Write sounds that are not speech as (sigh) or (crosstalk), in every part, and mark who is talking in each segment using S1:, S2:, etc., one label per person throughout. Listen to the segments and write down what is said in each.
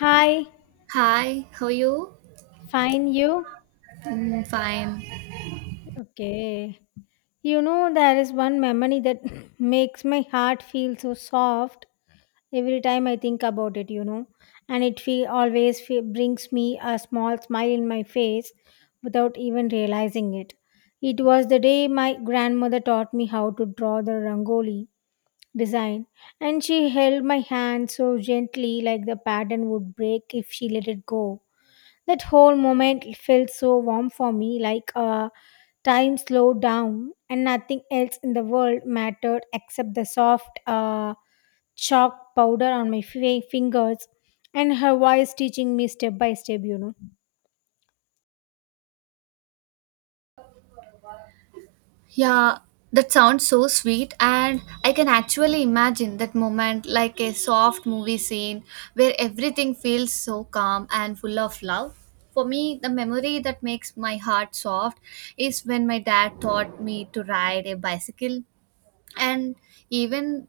S1: Hi,
S2: Hi, how are you?
S1: fine you?
S2: Mm, fine.
S1: Okay. You know, there is one memory that (laughs) (clears throat) makes my heart feel so soft every time I think about it, you know. And it always feel, brings me a small smile in my face without even realizing it. It was the day my grandmother taught me how to draw the rangoli design, and she held my hand so gently, like the pattern would break if she let it go. That whole moment felt so warm for me, like time slowed down and nothing else in the world mattered except the soft chalk powder on my fingers and her voice teaching me step by step, you know.
S2: Yeah, that sounds so sweet, and I can actually imagine that moment like a soft movie scene where everything feels so calm and full of love. For me, the memory that makes my heart soft is when my dad taught me to ride a bicycle, and even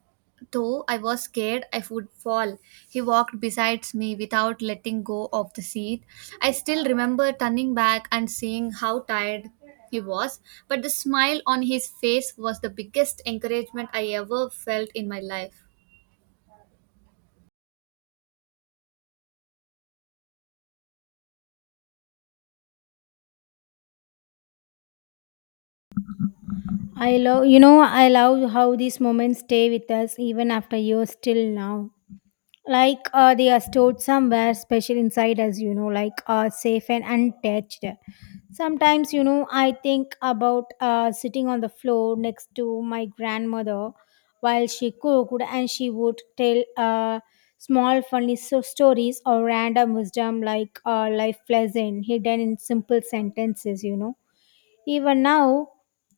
S2: though I was scared I would fall, he walked besides me without letting go of the seat. I still remember turning back and seeing how tired he was, but the smile on his face was the biggest encouragement I ever felt in my life.
S1: I love, you know, I love how these moments stay with us even after years till now. Like they are stored somewhere special inside us, you know, like safe and untouched. Sometimes, you know, I think about sitting on the floor next to my grandmother while she cooked, and she would tell small funny stories or random wisdom like life lesson hidden in simple sentences, you know. Even now,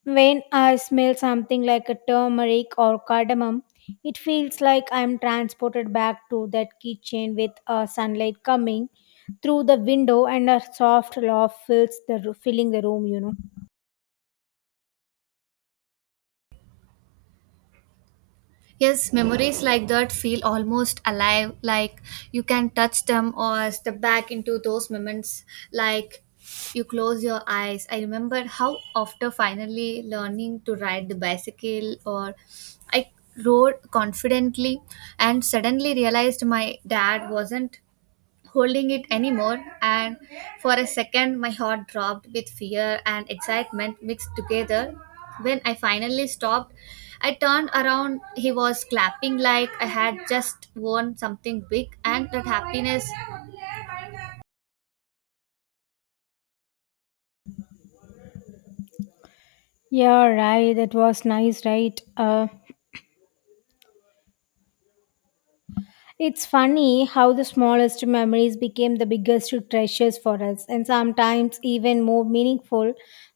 S1: when I smell something like a turmeric or cardamom, it feels like I'm transported back to that kitchen with sunlight coming through the window and a soft laugh filling the room. You know.
S2: Yes, memories like that feel almost alive, like you can touch them or step back into those moments, like you close your eyes. I remember how, after finally learning to ride the bicycle, or I rode confidently and suddenly realized my dad wasn't holding it anymore, and for a second, my heart dropped with fear and excitement mixed together. When I finally stopped, I turned around. He was clapping like I had just won something big, and that happiness.
S1: Yeah, right. That was nice, right? It's funny how the smallest memories became the biggest treasures for us, and sometimes even more meaningful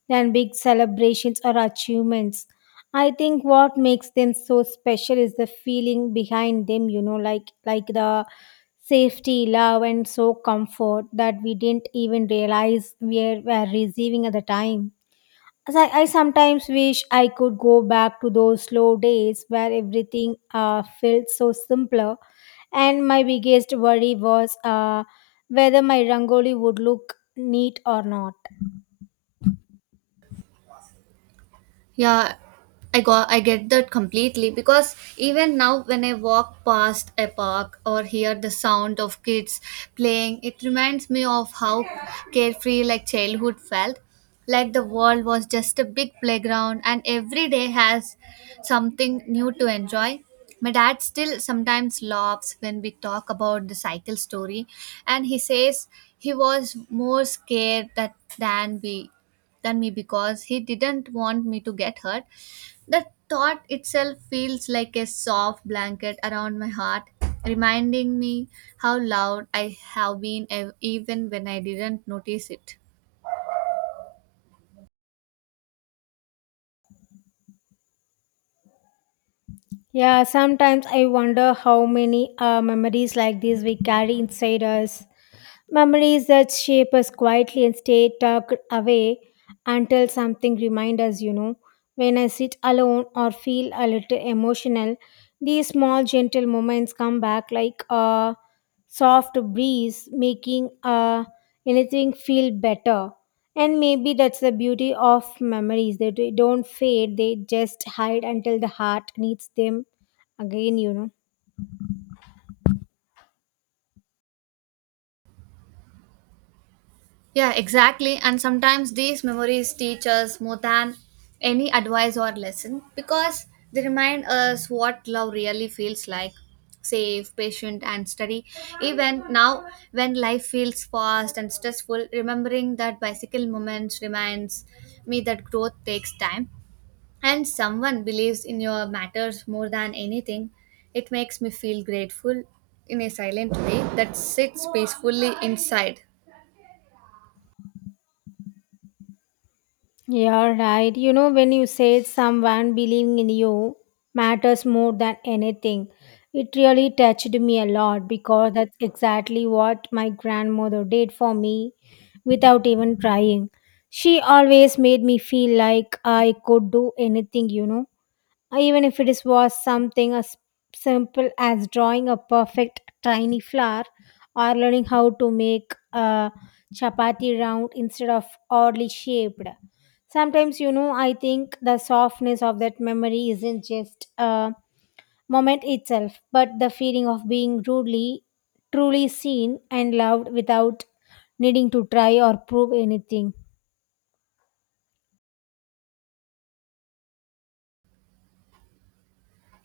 S1: than big celebrations or achievements. I think what makes them so special is the feeling behind them, you know, like the safety, love, and so comfort that we didn't even realize we were receiving at the time. As I sometimes wish I could go back to those slow days where everything felt so simpler. And my biggest worry was whether my rangoli would look neat or not.
S2: Yeah, I get that completely because even now when I walk past a park or hear the sound of kids playing, it reminds me of how carefree like childhood felt. Like the world was just a big playground and every day has something new to enjoy. My dad still sometimes laughs when we talk about the cycle story, and he says he was more scared that than we than me because he didn't want me to get hurt. The thought itself feels like a soft blanket around my heart, reminding me how loud I have been even when I didn't notice it.
S1: Yeah, sometimes I wonder how many memories like this we carry inside us. Memories that shape us quietly and stay tucked away until something reminds us, you know. When I sit alone or feel a little emotional, these small gentle moments come back like a soft breeze, making anything feel better. And maybe that's the beauty of memories. They don't fade, they just hide until the heart needs them again, you know.
S2: Yeah, exactly. And sometimes these memories teach us more than any advice or lesson because they remind us what love really feels like: safe, patient, and steady. Even now, when life feels fast and stressful, remembering that bicycle moments reminds me that growth takes time, and someone believes in your matters more than anything. It makes me feel grateful in a silent way that sits peacefully inside.
S1: Yeah, right. You know, when you say someone believing in you matters more than anything, it really touched me a lot because that's exactly what my grandmother did for me without even trying. She always made me feel like I could do anything, you know, even if it is was something as simple as drawing a perfect tiny flower or learning how to make a chapati round instead of oddly shaped. Sometimes, you know, I think the softness of that memory isn't just a moment itself but the feeling of being truly, truly seen and loved without needing to try or prove anything.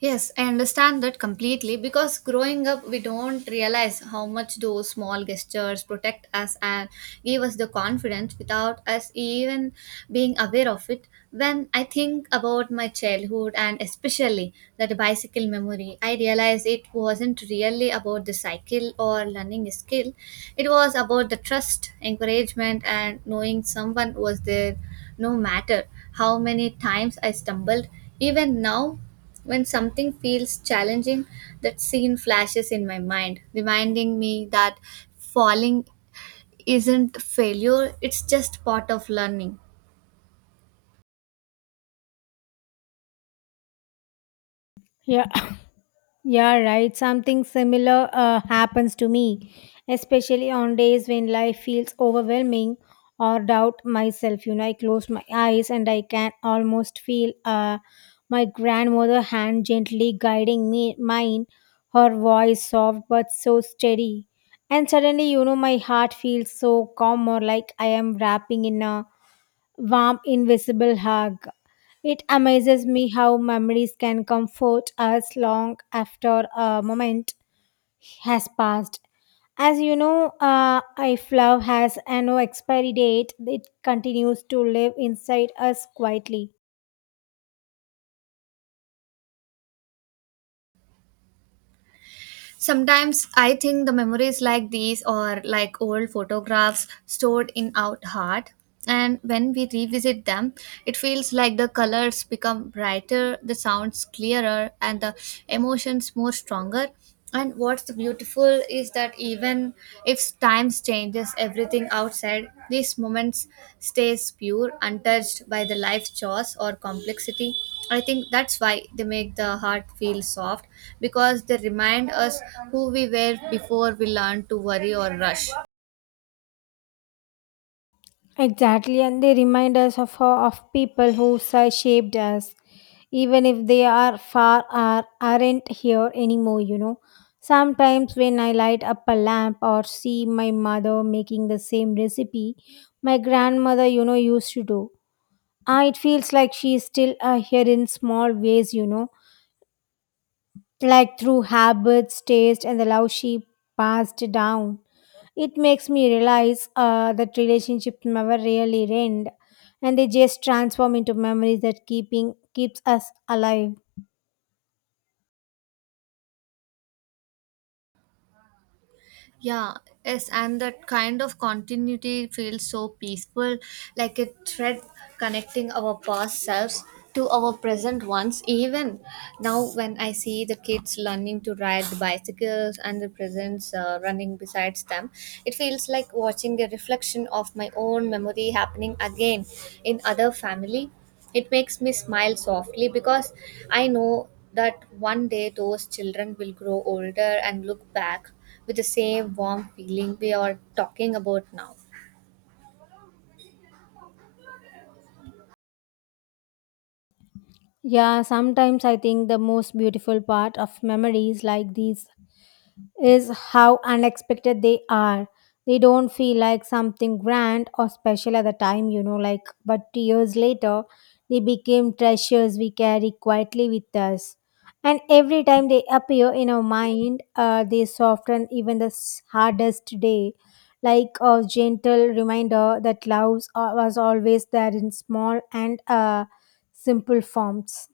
S2: Yes, I understand that completely because growing up, we don't realize how much those small gestures protect us and give us the confidence without us even being aware of it. When I think about my childhood and especially that bicycle memory, I realize it wasn't really about the cycle or learning a skill, it was about the trust, encouragement, and knowing someone was there no matter how many times I stumbled. Even now, when something feels challenging, that scene flashes in my mind, reminding me that falling isn't failure, it's just part of learning.
S1: Yeah. Yeah, right. Something similar happens to me, especially on days when life feels overwhelming or doubt myself. You know, I close my eyes and I can almost feel my grandmother hand gently guiding me, mine, her voice soft but so steady. And suddenly, you know, my heart feels so calm or like I am wrapping in a warm, invisible hug. It amazes me how memories can comfort us long after a moment has passed. As you know, if love has a no expiry date, it continues to live inside us quietly.
S2: Sometimes I think the memories like these are like old photographs stored in our heart. And when we revisit them, it feels like the colors become brighter, the sounds clearer, and the emotions more stronger. And what's beautiful is that even if times changes everything outside, these moments stays pure, untouched by the life chores or complexity. I think that's why they make the heart feel soft, because they remind us who we were before we learned to worry or rush.
S1: Exactly, and they remind us of people who shaped us, even if they are far or aren't here anymore, you know. Sometimes when I light up a lamp or see my mother making the same recipe my grandmother, you know, used to do, ah, it feels like she's still here in small ways, you know, like through habits, taste, and the love she passed down. It makes me realize that relationships never really end, and they just transform into memories that keeping keeps us alive.
S2: Yeah, yes, and that kind of continuity feels so peaceful, like a thread connecting our past selves to our present ones. Even now, when I see the kids learning to ride the bicycles and the presents running beside them, it feels like watching a reflection of my own memory happening again in other family. It makes me smile softly because I know that one day those children will grow older and look back with the same warm feeling we are talking about now.
S1: Yeah, sometimes I think the most beautiful part of memories like these is how unexpected they are. They don't feel like something grand or special at the time, you know, like, but years later, they became treasures we carry quietly with us. And every time they appear in our mind, they soften even the hardest day, like a gentle reminder that love was always there in small and simple forms.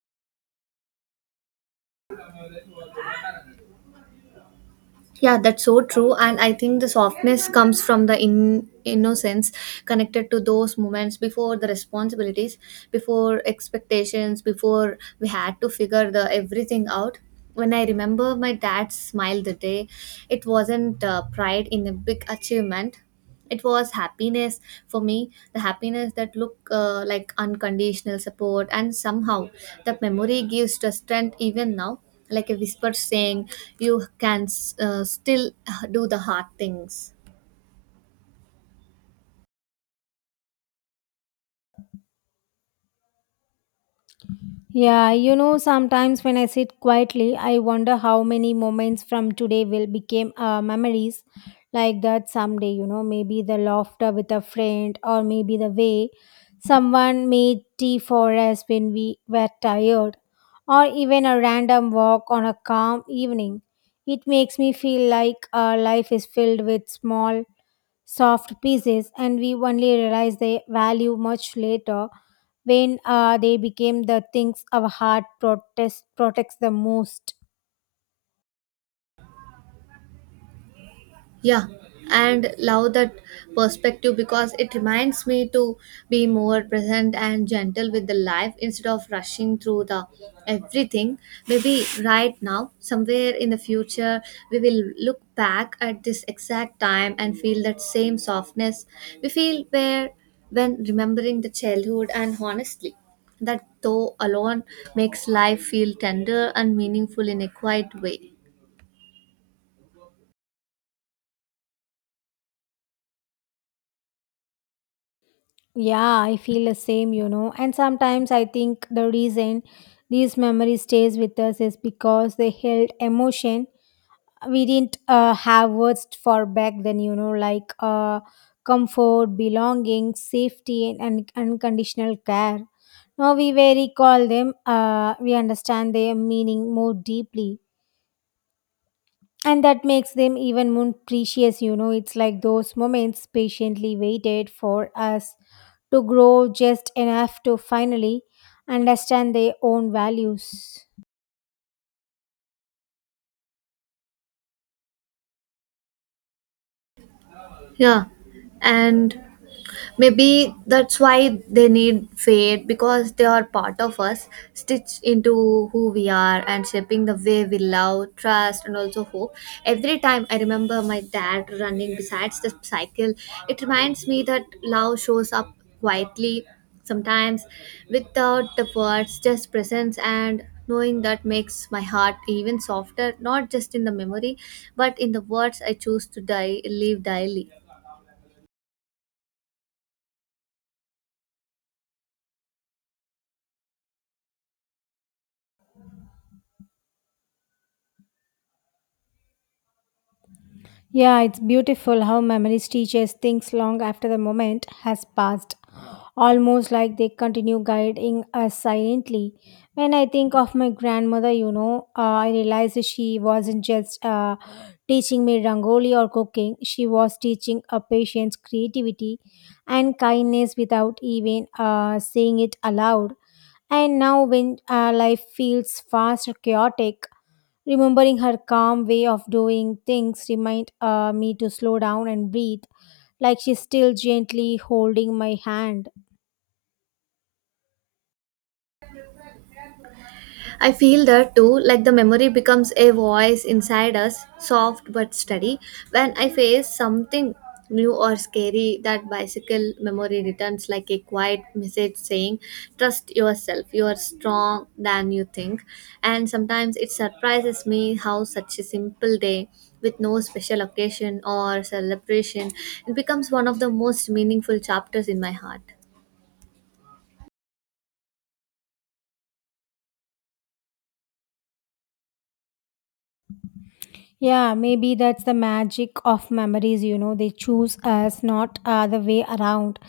S2: Yeah, that's so true. And I think the softness comes from the innocence connected to those moments, before the responsibilities, before expectations, before we had to figure the everything out. When I remember my dad's smile the day, it wasn't pride in a big achievement. It was happiness for me, the happiness that look like unconditional support, and somehow that memory gives the strength even now, like a whisper saying you can still do the hard things.
S1: Yeah, you know, sometimes when I sit quietly, I wonder how many moments from today will become memories like that someday, you know, maybe the laughter with a friend or maybe the way someone made tea for us when we were tired or even a random walk on a calm evening. It makes me feel like our life is filled with small soft pieces and we only realize their value much later when they became the things our heart protects the most.
S2: Yeah, and love that perspective because it reminds me to be more present and gentle with the life instead of rushing through the everything. Maybe right now, somewhere in the future, we will look back at this exact time and feel that same softness we feel where when remembering the childhood, and honestly, that though alone makes life feel tender and meaningful in a quiet way.
S1: Yeah, I feel the same, you know. And sometimes I think the reason these memory stays with us is because they held emotion we didn't have words for back then, you know, like comfort belonging safety and unconditional care. Now we very call them, we understand their meaning more deeply, and that makes them even more precious, you know. It's like those moments patiently waited for us to grow just enough to finally understand their own values.
S2: Yeah, and maybe that's why they need fate, because they are part of us, stitched into who we are and shaping the way we love, trust, and also hope. Every time I remember my dad running besides the cycle, it reminds me that love shows up quietly, sometimes without the words, just presence. And knowing that makes my heart even softer, not just in the memory but in the words I choose to die live daily.
S1: Yeah, it's beautiful how memories teach us things long after the moment has passed, almost like they continue guiding us silently. When I think of my grandmother, you know, I realize that she wasn't just teaching me rangoli or cooking, she was teaching a patient's creativity and kindness without even saying it aloud. And now, when life feels fast or chaotic, remembering her calm way of doing things remind me to slow down and breathe, like she's still gently holding my hand.
S2: I feel that too, like the memory becomes a voice inside us, soft but steady. When I face something new or scary, that bicycle memory returns like a quiet message saying, "Trust yourself, you are strong than you think." And sometimes it surprises me how such a simple day with no special occasion or celebration it becomes one of the most meaningful chapters in my heart.
S1: Yeah, maybe that's the magic of memories, you know, they choose us, not the way around.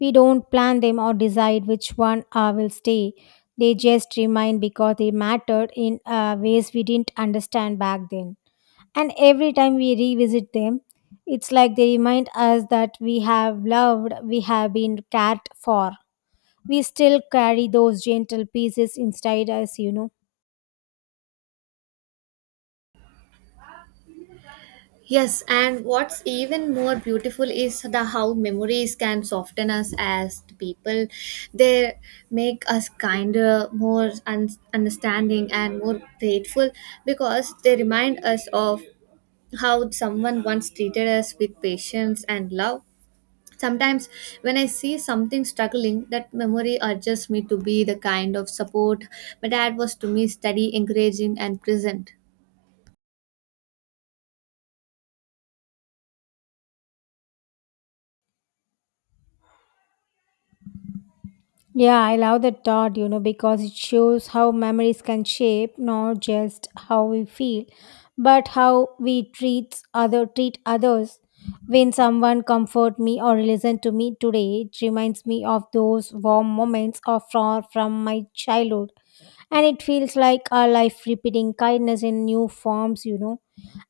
S1: We don't plan them or decide which one will stay. They just remain because they mattered in ways we didn't understand back then. And every time we revisit them, it's like they remind us that we have loved, we have been cared for. We still carry those gentle pieces inside us, you know.
S2: Yes, and what's even more beautiful is the how memories can soften us as the people. They make us kinder, more understanding, and more grateful, because they remind us of how someone once treated us with patience and love. Sometimes, when I see something struggling, that memory urges me to be the kind of support my dad was to me: steady, encouraging, and present.
S1: Yeah, I love that thought, you know, because it shows how memories can shape not just how we feel, but how we treat others. When someone comfort me or listen to me today, it reminds me of those warm moments of far from my childhood. And it feels like our life repeating kindness in new forms, you know.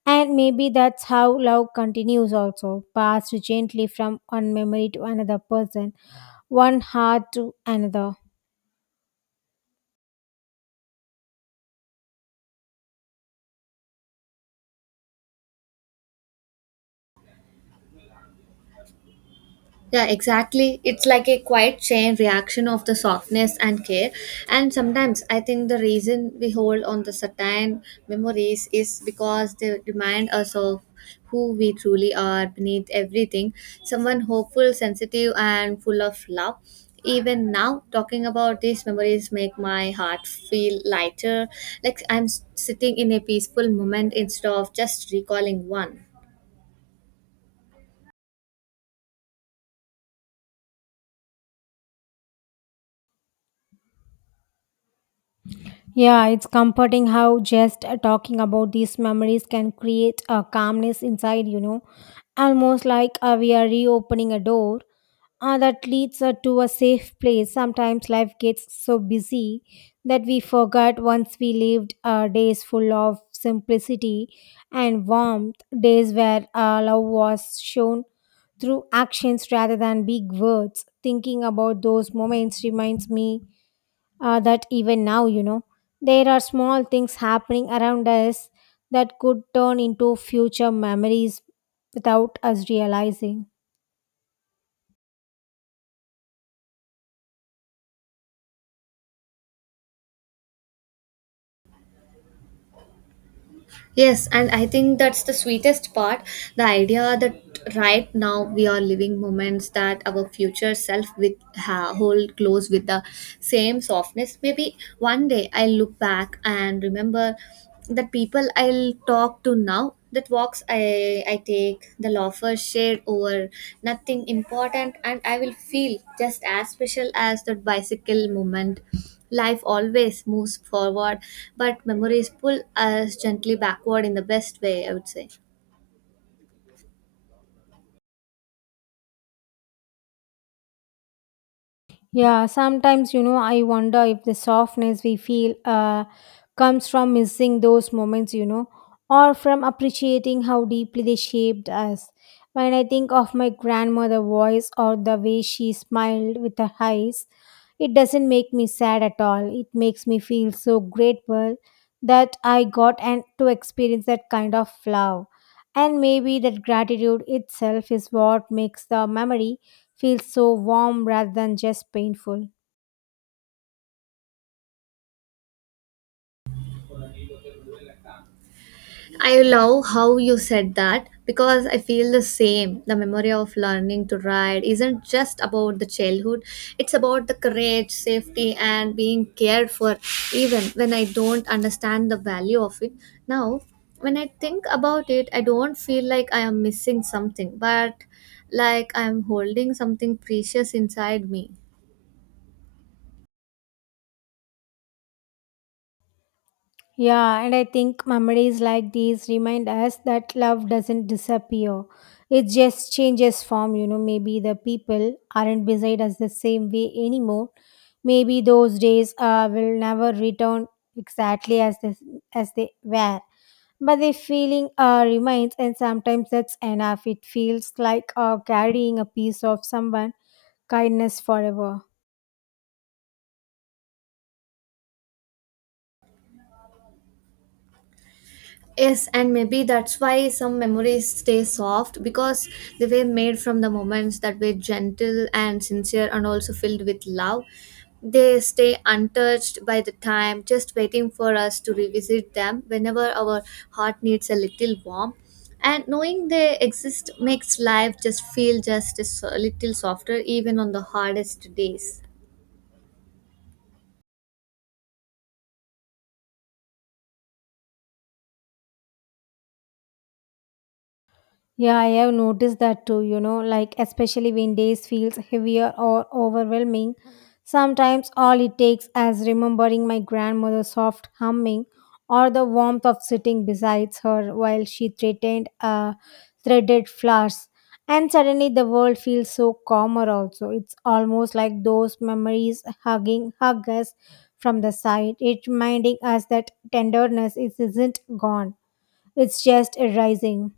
S1: And maybe that's how love continues also, passed gently from one memory to another person, one heart to another.
S2: Yeah, exactly. It's like a quiet chain reaction of the softness and care. And sometimes I think the reason we hold on the certain memories is because they remind us of who we truly are beneath everything. Someone hopeful, sensitive, and full of love. Even now, talking about these memories make my heart feel lighter, like I'm sitting in a peaceful moment instead of just recalling one.
S1: Yeah, it's comforting how just talking about these memories can create a calmness inside, you know, almost like we are reopening a door that leads to a safe place. Sometimes life gets so busy that we forget once we lived days full of simplicity and warmth, days where love was shown through actions rather than big words. Thinking about those moments reminds me that even now, you know, there are small things happening around us that could turn into future memories without us realizing.
S2: Yes, and I think that's the sweetest part. The idea that right now we are living moments that our future self will hold close with the same softness. Maybe one day I'll look back and remember that people I'll talk to now, that walks I take, the loafers shared over nothing important, and I will feel just as special as that bicycle moment. Life always moves forward, but memories pull us gently backward in the best way, I would say.
S1: Yeah, sometimes, you know, I wonder if the softness we feel comes from missing those moments, you know, or from appreciating how deeply they shaped us. When I think of my grandmother's voice or the way she smiled with her eyes, it doesn't make me sad at all. It makes me feel so grateful that I got and to experience that kind of love. And maybe that gratitude itself is what makes the memory feels so warm rather than just painful.
S2: I love how you said that because I feel the same. The memory of learning to ride isn't just about the childhood, it's about the courage, safety, and being cared for, even when I don't understand the value of it. Now, when I think about it, I don't feel like I am missing something, but like I am holding something precious inside me.
S1: Yeah, and I think memories like these remind us that love doesn't disappear. It just changes form, you know. Maybe the people aren't beside us the same way anymore. Maybe those days will never return exactly as this, as they were. But the feeling remains, and sometimes that's enough. It feels like carrying a piece of someone kindness forever.
S2: Yes, and maybe that's why some memories stay soft, because they were made from the moments that were gentle and sincere and also filled with love. They stay untouched by the time, just waiting for us to revisit them whenever our heart needs a little warmth. And knowing they exist makes life just feel just a little softer, even on the hardest days.
S1: Yeah, I have noticed that too, you know, like especially when days feels heavier or overwhelming. Sometimes all it takes is remembering my grandmother's soft humming or the warmth of sitting beside her while she threatened threaded flowers. And suddenly the world feels so calmer also. It's almost like those memories hug us from the side. It reminding us that isn't gone. It's just arising.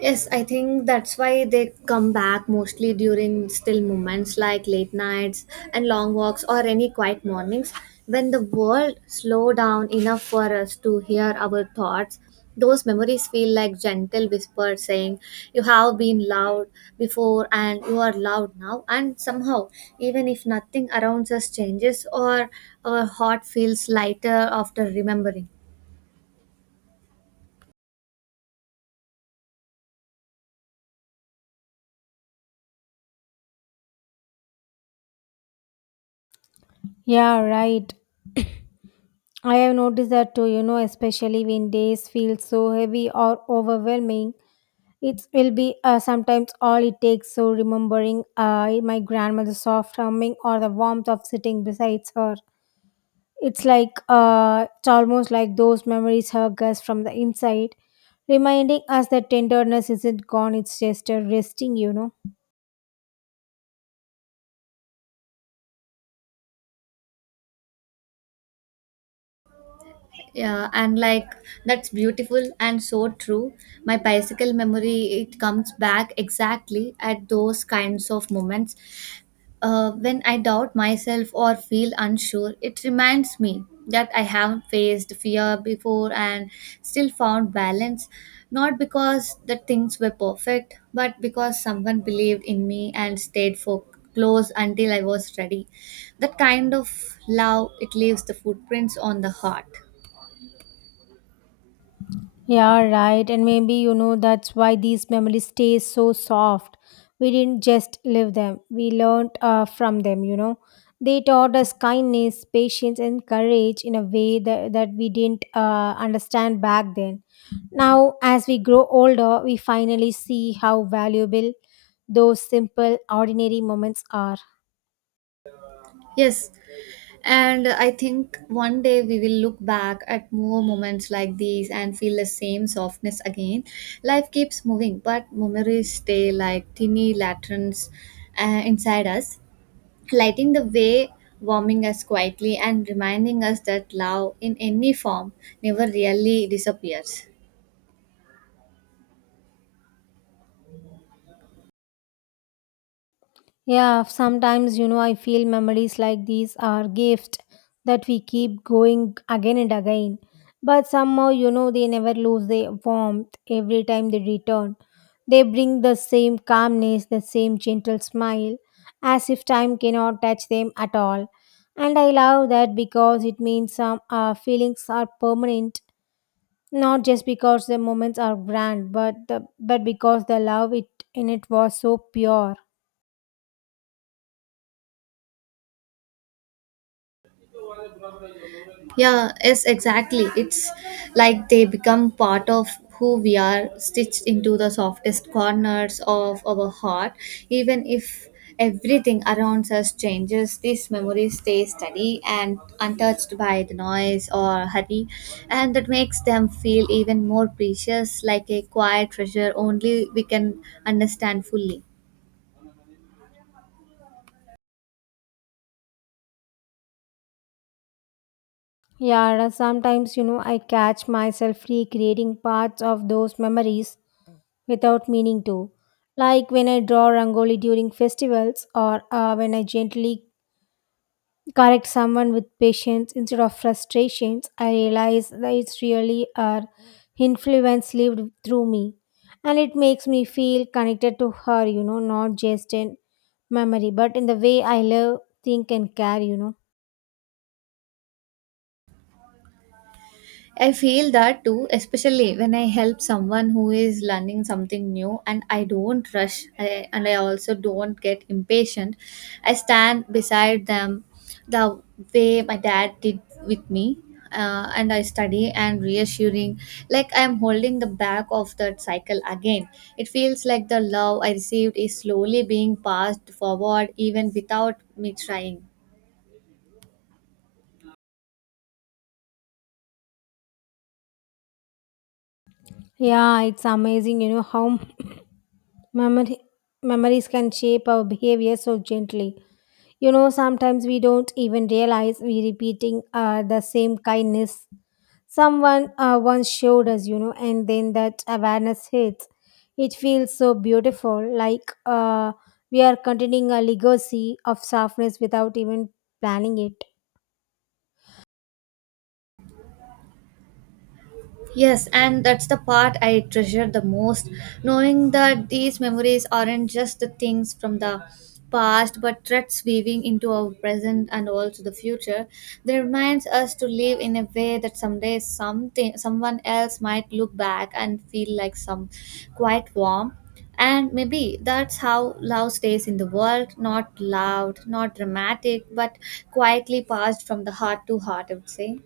S2: Yes, I think that's why they come back mostly during still moments like late nights and long walks or any quiet mornings, when the world slow down enough for us to hear our thoughts. Those memories feel like gentle whispers saying, "You have been loud before and you are loud now." And somehow, even if nothing around us changes, or our heart feels lighter after remembering.
S1: Yeah, right. I have noticed that too, you know, especially when days feel so heavy or overwhelming. It will be sometimes all it takes. So, remembering my grandmother's soft humming or the warmth of sitting beside her. It's like, it's almost like those memories hug us from the inside, reminding us that tenderness isn't gone, it's just a resting, you know.
S2: Yeah, and like that's beautiful and so true. My bicycle memory it comes back exactly at those kinds of moments. When I doubt myself or feel unsure, it reminds me that I haven't faced fear before and still found balance. Not because the things were perfect, but because someone believed in me and stayed for close until I was ready. That kind of love it leaves the footprints on the heart.
S1: Yeah, right. And maybe, you know, that's why these memories stay so soft. We didn't just live them, we learned from them, you know. They taught us kindness, patience, and courage in a way that we didn't understand back then. Now, as we grow older, we finally see how valuable those simple, ordinary moments are.
S2: Yes, and I think one day we will look back at more moments like these and feel the same softness again. Life keeps moving, but memories stay like tiny lanterns inside us, lighting the way, warming us quietly, and reminding us that love, in any form, never really disappears.
S1: Yeah, sometimes, you know, I feel memories like these are gifts that we keep going again and again. But somehow, you know, they never lose their warmth every time they return. They bring the same calmness, the same gentle smile, as if time cannot touch them at all. And I love that because it means some feelings are permanent, not just because the moments are grand, but because the love it in it was so pure.
S2: Yeah, yes, exactly. It's like they become part of who we are, stitched into the softest corners of our heart. Even if everything around us changes, these memories stay steady and untouched by the noise or hurry, and that makes them feel even more precious, like a quiet treasure only we can understand fully.
S1: Yeah, sometimes, you know, I catch myself recreating parts of those memories without meaning to. Like when I draw rangoli during festivals or when I gently correct someone with patience instead of frustrations, I realize that it's really our influence lived through me. And it makes me feel connected to her, you know, not just in memory, but in the way I live, think, and care, you know.
S2: I feel that too, especially when I help someone who is learning something new, and I don't rush and I also don't get impatient. I stand beside them the way my dad did with me. And I study and reassuring, like I'm holding the back of that cycle again. It feels like the love I received is slowly being passed forward, even without me trying.
S1: Yeah, it's amazing, you know, how Memory, memories can shape our behavior so gently. You know, sometimes we don't even realize we're repeating the same kindness someone once showed us, you know, and then that awareness hits. It feels so beautiful, like we are continuing a legacy of softness without even planning it.
S2: Yes, and that's the part I treasure the most, knowing that these memories aren't just the things from the past but threads weaving into our present and also the future. They reminds us to live in a way that someday something someone else might look back and feel like some quite warm. And maybe that's how love stays in the world, not loud, not dramatic, but quietly passed from the heart to heart, I would say.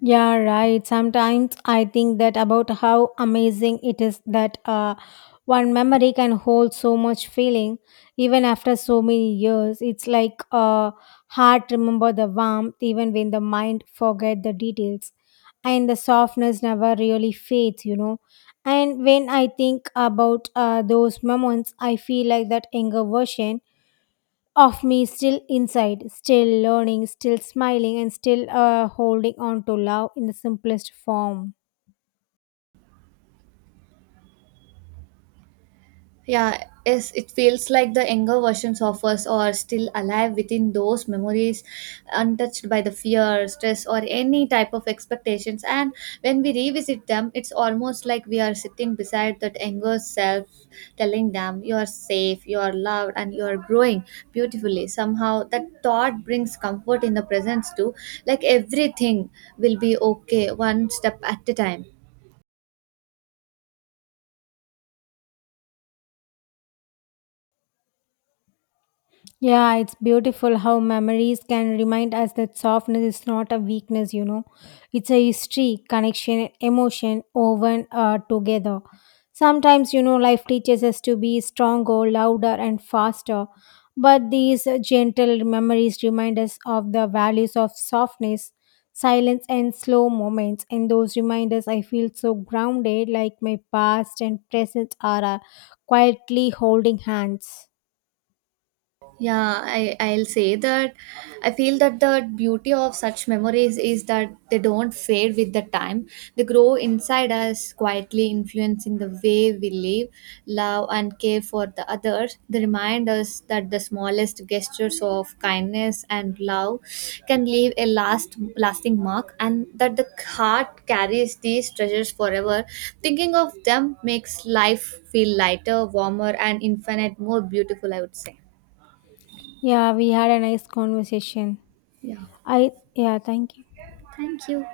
S1: Yeah, right. Sometimes I think that about how amazing it is that one memory can hold so much feeling even after so many years. It's like heart remember the warmth even when the mind forget the details, and the softness never really fades, you know. And when I think about those moments, I feel like that younger version of me still inside, still learning, still smiling, and still holding on to love in the simplest form.
S2: Yeah, yes, it feels like the younger versions of us are still alive within those memories, untouched by the fear, stress, or any type of expectations. And when we revisit them, it's almost like we are sitting beside that younger self, telling them, "You are safe, you are loved, and you are growing beautifully." Somehow, that thought brings comfort in the presence, too. Like everything will be okay, one step at a time.
S1: Yeah, it's beautiful how memories can remind us that softness is not a weakness, you know. It's a history, connection, emotion woven together. Sometimes, you know, life teaches us to be stronger, louder, and faster. But these gentle memories remind us of the values of softness, silence, and slow moments. In those reminders, I feel so grounded, like my past and present are quietly holding hands.
S2: Yeah, I'll say that I feel that the beauty of such memories is that they don't fade with the time. They grow inside us, quietly influencing the way we live, love, and care for the others. They remind us that the smallest gestures of kindness and love can leave a lasting mark, and that the heart carries these treasures forever. Thinking of them makes life feel lighter, warmer, and infinite more beautiful, I would say.
S1: Yeah, we had a nice conversation.
S2: Yeah.
S1: I yeah, thank you.
S2: Thank you.